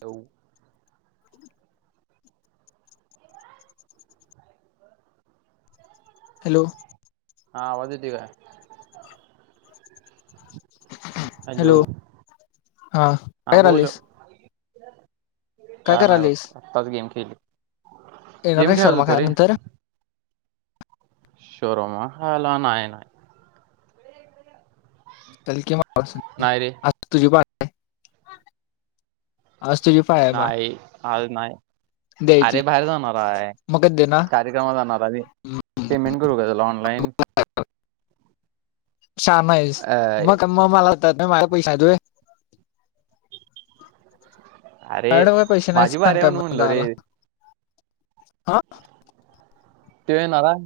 तऊ ह हॅलो हा आवाज येती का? हॅलो हा हा बोल आलीस? का नाही करालीस बघ आत्ताच गेम खेळली येणार गेम आहे खेळत शर्मा होतो खाया रे नंतर शोरमा हाला ना आहे ना आहे. चलकी नाहीय रे आ तुझी बारी आहे. आज तुझी पा नाही आज नाही द्यायची अरे बाहेर जाणार आहे मग कधी का देणार कार्यक्रमात जाणार आम्ही पेमेंट करू घ तला ऑनलाइन छान आहेस अ मग मग मला होतात म माझ पैश तय अरे मॅडम का पैसे नाही माझी सांग बारी आहे काय म्हणून म्हणलं रे म्हला हा ते येणार आहे.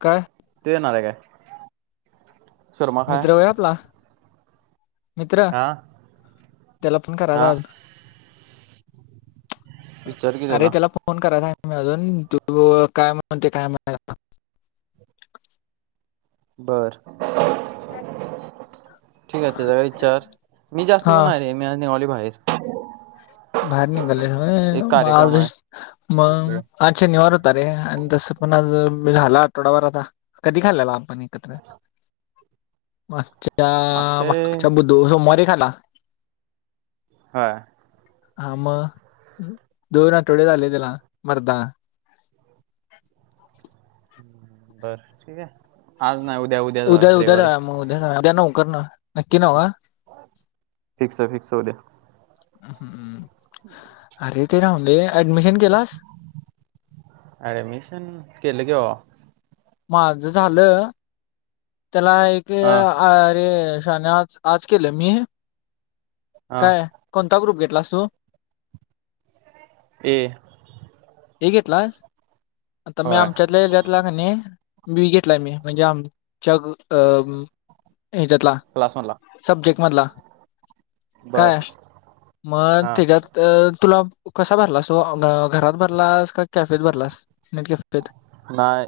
काय तू येणार आहे काय? शोरमा खाय मित्र होय आपला मित्र हा त्याला पण करा हा जाल? विचार की अरे त्याला फोन करायचा मी अजून तू काय म्हणते काय म्हणा बर ठीक त्याला विचार मी जास्त हा कोण आहे रे. मी आज निघली बाहेर. भारी नि गले एक मा कार्यक्रम आहे म तिकडे अच् शनिवार होता रे आणि तसं पण आज मी झाला आठवडाभर आता कधी खालेला आ पण एकत्र माग मागचे मागच्या बुध सोमवारीे खाला ह आ म दोन आठवडे झाले त्याला मरदा बर ठीक आहे आज नाही उद्या उद्या उद्या उद्या जा मग उद्या जा उद्या न उकर ना नक्की नव फिकस आहे फिकस उद्या हम् अरे ते राहून दे ऍडमिशन केलास. रॲडमिशन केले कि भावा माझं झालं त्याला एक हा अ अरे शन आज केलं मी. हा काय कोणता ग्रुप घेतलास तू. ए ए घेतलास आता मी होय आमच्यातल्या याच्यात घेतला का नाही मी घेत म्हणजे आमच्या अ हच्यातला. क्लास मधला. सबजेक्ट मधला. बर काय मग हा त्याच्यात तर तुला कसा भरलास तो घरात भरलास का कॅफेत भरलास नेट कॅफेत नाही.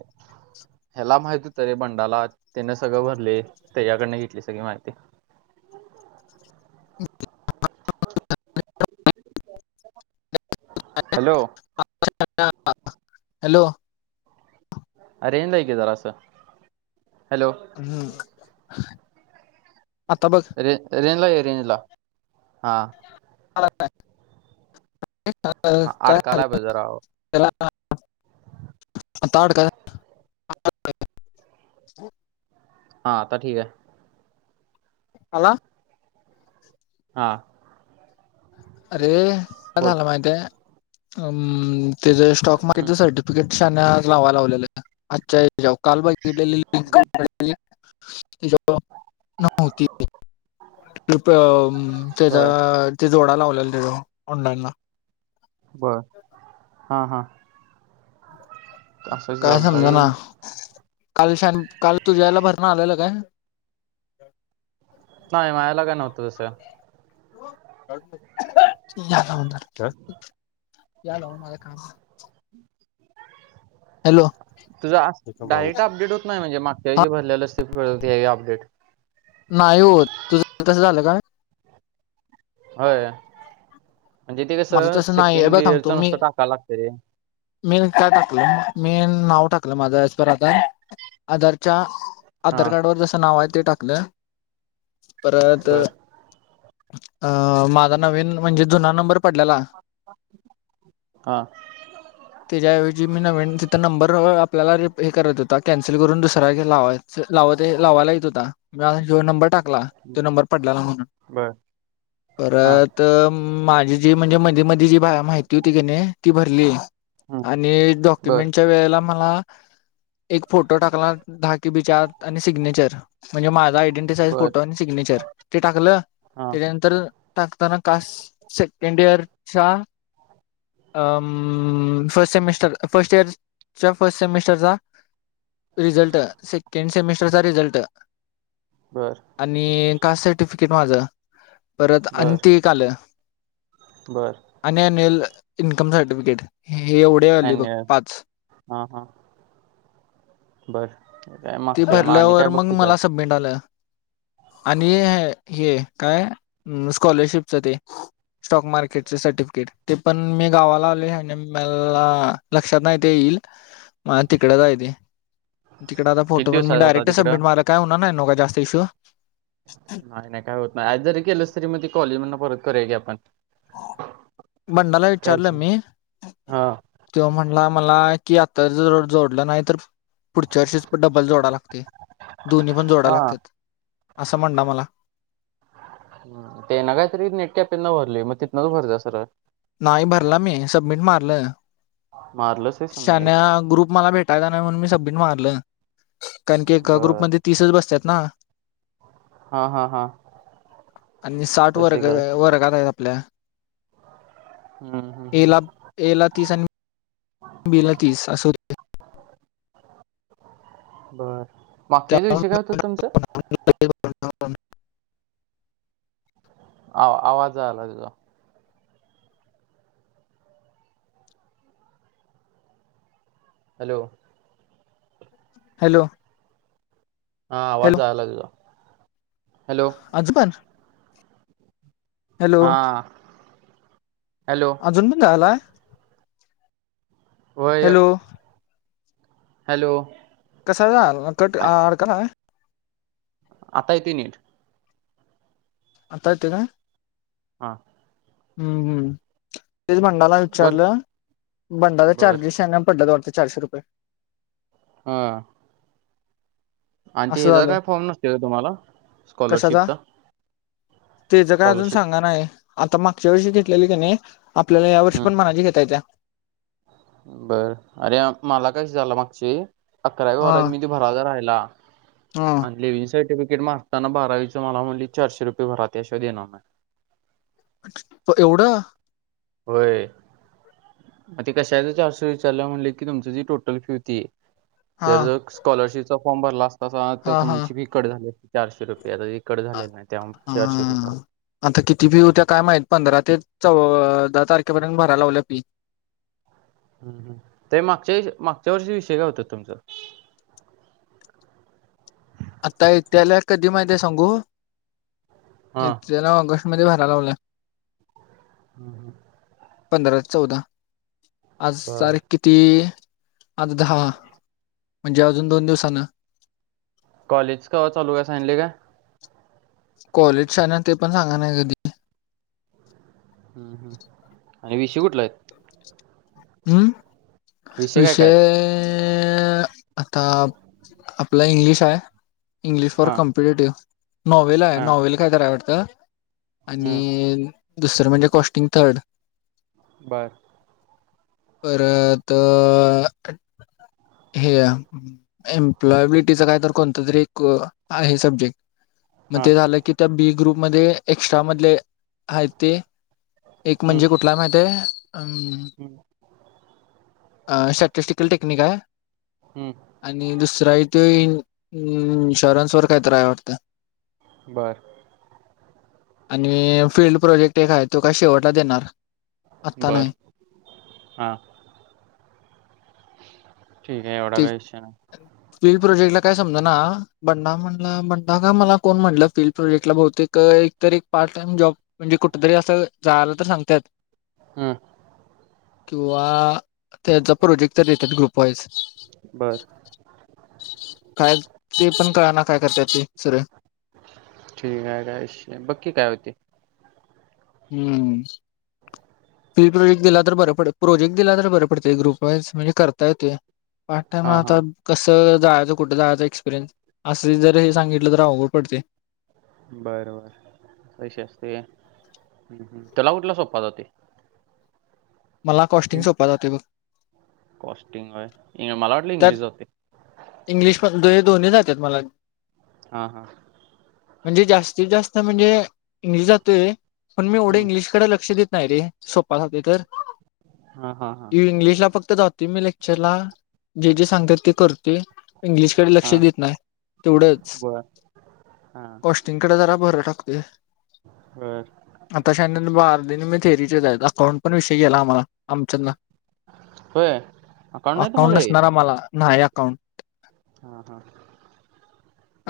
ह्याला माहिती होत रे बंडाला त्याने सगळं भरले त्याच्या कडन घेतली सगळी माहिती. [unintelligible] हॅलो. [unintelligible] हॅलो. अ रेंज ला येकी जरास हॅलो. हम्म आता बघ. रे-रेनला ये रेनला हां. [unintelligible] हा काय अडका लागज राव. [unintelligible] आता आड काय हा आता ठीक आहे. आला? हा. अरे काय झालं माहित आहे अम त्याचा स्टॉक हम्म, मार्केटसाठी [unintelligible] लावायला लावलेलं आजच्या जाव काल बघितलेली लिंक [unintelligible] तिज [unintelligible] त्याचा बर ते जोडा लाव ल्याल दिजो ऑनलाइन ला. बर हा हा. काय समज रे ना. [inaudible] काल शॅण काल तुझ्याला भरण आलेलं काय? [unintelligible] मारला का नव्हतं असं. [unintelligible] हॅलो. तुझं त्याचा डायेट माणूस अपडेट होत नाही म्हणजे मागच्या जे भरलेलं असते अपडेट नाही होत तुझं तसं झालं काय. होय म्हणजे ते कस माझं तसं नाही सेकेंड इयरच नुसतं टाकायला लागतं ते. मीन काय टाकलं मीन नाव टाकलं माझ एस पर आता आधरच्या आधार हां कार्ड वर जसं नाव आहे ते टाकल परत बर अ माझा नवीन म्हणजे जुना नंबर पडलेला हा. [inaudible] त्याच्याऐवजी मी नवीन तिथं नंबर आपल्याला हे करत होता कॅन्सल करून दुसरा घे लावाय स लावत- लावायला येत होता मी असा जिओ नंबर टाक टाकला तो नंबर पडला ना म्हणून बर हां परत माझी जी म्हणजे मध्ये मध्ये जी माहिती होती कने ती भरली. हं, आणि बर डॉक्युमेंटच्या वेळेला मला एक फोटो टाकला दहा कि बी च्या आत आणि सिग्नेचर म्हणजे माझा आय डी साईझ बर फोटो आणि सिग्नेचर ते टाकलं हां त्याच्यानंतर टाकताना कास्ट स सेकंडिअरच्या फस्ट सेमिस्टर फस्ट इयरच्या फस्ट सेमिस्टरचा रिझल्ट सेकंड सेमिस्टर चा रिझल्ट बर. आणि कास्ट सर्टिफिकेट माझं परत अ ते एक आलं. बरं. आणि अन्युअल इन्कम सर्टिफिकेट हे एवढ. पुडे अली बग अन्युअल पाच हां हां बर काय ते मागचे मग आणि भरल्यावर काय मग बघते त्यात मला सबमिट आलं. आणि ह हे काय स्कॉलरशिपच ते स्टॉक मार्केटचे सर्टिफिकेट ते पण मी गावाला आले आणि मला लक्षात नाही ते येईल. [inaudible] मझ तिकडेच आहे ते तिकडे आता किती फोटो पण मी दिवसाचा होता डायरेक्ट तिकडं सबमिट मार काय होणार नाही न का जास्त इश्यू नाही नाही काय होत नाही आज जरी केलंस तरी मग ती कॉलेज म्ह परत करराय की आपण बनणाला काय विचारलं विषय नाही. मी हां तेव्हा म्हणला मला की आता जर जोडलं नाही तर पुढच्या वर्षीच पण डबल जोडा लागते दोन्ही पण जोडा हां लागतात असं म्हणणा मला ते ना काहीतरी नेट कॅपना भरलेय मग तिथनच भर जा सर नाही भरला मी सबमिट मारलं. मारलस. शन ग्रुप मला भेटायचा नाही म्हणून मी सबमिट मारलं. कारण की एका बर ग्रुपमध्ये तीसच बसतात ना. हा हा हा आणि साठ वर्ग शशिकला वर्गात आहेत आपल्या हम्म हम्म हम्म. एला तीस आणि बिला तीस अस होत. बरं मागच्या दि त्यामध्ये दिवशी काय होतं तुमचं? आ आवाज आला तुझा? हॅलो. हॅलो. हा हॅलो आवाज आयला तुझा हॅलो. अजबन. हा हॅलो. जुून पण झालाय. वय हॅलो हॅलो. कसा झा कट आ- अडकला. आता येते नीट. आता येते काय? हां. हम्म हम्म. तेच बंडाला बर विचारलं बंडाचा बर चार्जेस पडला द वाडते चारशे रुपये हा. आणि ते असं ह्याचा झालं काय फॉर्म नसते का तुम्हाला स्कॉलरशिपचा ते ज काय अजून स्कॉलरशिप सांगा नाही आता मागच्या वर्षी घेतलेली कने आपल्याला या वर्षी पण मारजी घेता येत्या. बर अरे मला कशी झालं मागचे अकराव्या वरात मी बरा राहिला. हम. आणि लिव्हंग सर्टिफिकेट मारताना बारावीचं मला म्हटलं चारशे रुपये भरात अशा देणार नाही. पणं एवढं होयं ते कशांच चारशे विचारलां म्हणले की तुमचं जी टोटलं फी होती आहे हा तरं काॅलरशिपचां फॉर्म भरलां असतां तसं आतां हा हा तुंमची बिकटं झाली चारशे रुपये आतां बिकटं झाले नाहीं आहे त्यां चारशे रुपये आतां किती फी होत्यां कायं माहीत पंधरा ते चौदा तांरखेपर्यंत भरायं लावल्यां फी हं ते मागच्यां मागच्यां वर्षी विषयं कायं होतं तुमचं हम [unintelligible] आतां येत्यांला कधीं माहिती आहे सांगू हा. येत्यांला ऑगस्ट मध्यें भरायलां लावल्यां हम्मं हम्मं हम्म पंधरां चौदां आंज बर. तांरीख किती आंठ दहा म्हणजे अजूंन दोन दिवसांन कॉलेज केव्हां चालूं होईल सांगले कां कॉलेजचां आहे नां ते पणं सांगा नां कधीं हम्मं आणि विषू ऊठलां आहेतं हम्मं विषय काय काय आहेत? विषयं आतां आपल्यां इंग्लिश आहे इंग्लिश फॉर हां कॉम्पिटटिव्हं नॉवल आहे हां नॉवल कायं करां वाटंत आणि हं दुसरं म्हणजे कॉस्टिंग थर्ड बरं परंत तं हे आं एम्प्लॉयबिलिटीचां कायं तरं कोणतं तरी एक आहे सब्जेक्टं मंग हां ते झालं की त्यां बी ग्रुपमंध्यें ले एक्स्ट्रां मंधले आहेतं ते एक हं म्हणजे कुंठलां माहिती आहे हं अं स्टॅटिस्टिंकलं टेक्निंक आहे हम्मं आणि दुसरा आहे तो इन्शुरन्स वरं कांहीतरी आहे वाटतं बरं आणि फिंल्ड प्रोजेक्टं एक आहे तो कां शेवटलां देणारं बरं हां ठीकं आहे एवढां कांहीं इच्शा नाहीं टिप्ही प्रोजेक्टं लां कायं समजे नां बंडा म्हणलां बंडा कां मलां कोणं म्हटलं फिल्ड प्रोजेक्टलां बहुतेक एकतरं एक पार्ट टाईम जॉब म्हणजे कुठं तरी असं झालं तरं सांगत्यां हेतं हम्मं किंवा त्यांचा प्रोजेक्टं तरं येतं ग्रुपवांइसं बर कायं ते पणं कळं नां कायं करतां ते सर ठीकं आहे कायं इश्यू बक्की कायं होते हम्मं फिल प्रोजेक्टं दिलां तरं बरे पडते प्रोजेक्टं दिेलां तरं बरे पडते ग्रुप वांईज म्हणजे बरंपडते पांच टांईम हां आतां हां कसं जायचं कुठं जायचं एक्सपिरियन्स असं जरं हे सांगितलं तरं अवघंड पडते बरं बरं कशी असतें त्यांला कुंठलां सोप्पा जांते मलां कॉस्टिंग इं- सोपां जांते बघं कॉस्टिंग मलां वांटते त्यात इंग्लिश जाते इंग्लिश कसं जाईल दोन्ही जांते मलां हां हां म्हणजे जांस्तीत जास्तं म्हणजे इंग्लिश जांतोय पण मी एवढे हम्म. इंग्लिशकडे लक्ष देत नाही रे स्वपासाठी तर हां हां हां इंग्लिश ला फक्त जात मी लेक्चर ला जे जे सांगतात ते करते इंग्लिशकडे लक्ष हां देत नाही तेवढंच बर हां कॉस्टिंगकडे जरा भर टाकतेय ह आताशानर बार दि मी थेरीचे आहेत अकाउंट पण विषय गेला आम्हाला आमच्यांदना होय. नाही अकाउंट तुम्हाला हे नसणांर आ मलां नाहीं अकाउंट हां हां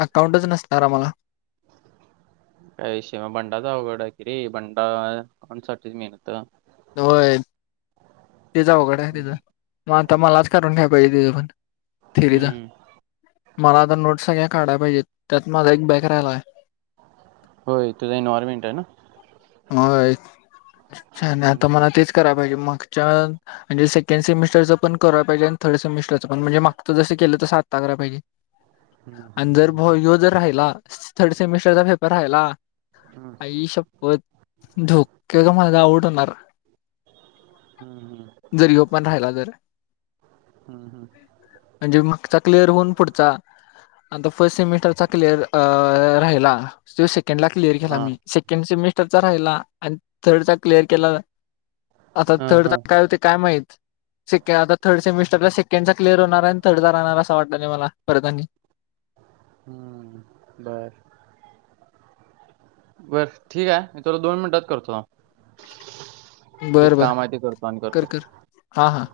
अकाउंटचं नसणांर आं म्हांला काही विषय मग भंडाचावघडा किरी बंडासाठीच मेहनत. होय तेचावघड आहे तिचं. हम्म. म तमलालाचकारून ठ्या प दो पण त रत हम्म. मला आता नोट सगळ्या काढाला पाहिजेत त्यात माझा एक बॅक राहिला आहे होय तझ इन्वयरमेंट आहे ना होच्छ आणि हम्म, आता हम्म. मला तेच कराय पाहिजे मागच्या म्हणे सेकंड सेमिस्रं पण करांहिे आणि थर्ड सेमिस्रं पणजे माग जसं केलं तर साता करायहिजे हम्म, आणि जर हम्म, भा हम्म, यो जर राहिला थर्ड सेमिस्टरचा पेपर राहिला हम्म. आई शप्पथ धोके का माझ आवठ होणार. हम्म हम्म जरी पण राहिला ज हम्म हम्म म्हणजे मागचा क्लिअर होऊन पुढचा. आणिता फर्स्ट सेमिस्टरचा क्लिअर राहिला तो सेकंड ला क्लिअर केला हां मी केम सेमिस्टर चा राहिला आणि थर्ड चा क्लिअर केला. आता हां थड हां काय होते काय माहीत सेक आता थर्ड सेमिस्टरला सेकंड चा क्लियर होणार आणि थर्डचा राहणार असा वाटालय मला परत आणि. हम्म बर बर ठीक आहे मी तुला दोन मिनिटात करतो ते बरं बरं काम आहे ते करतो आणि कर करतो कर हा हा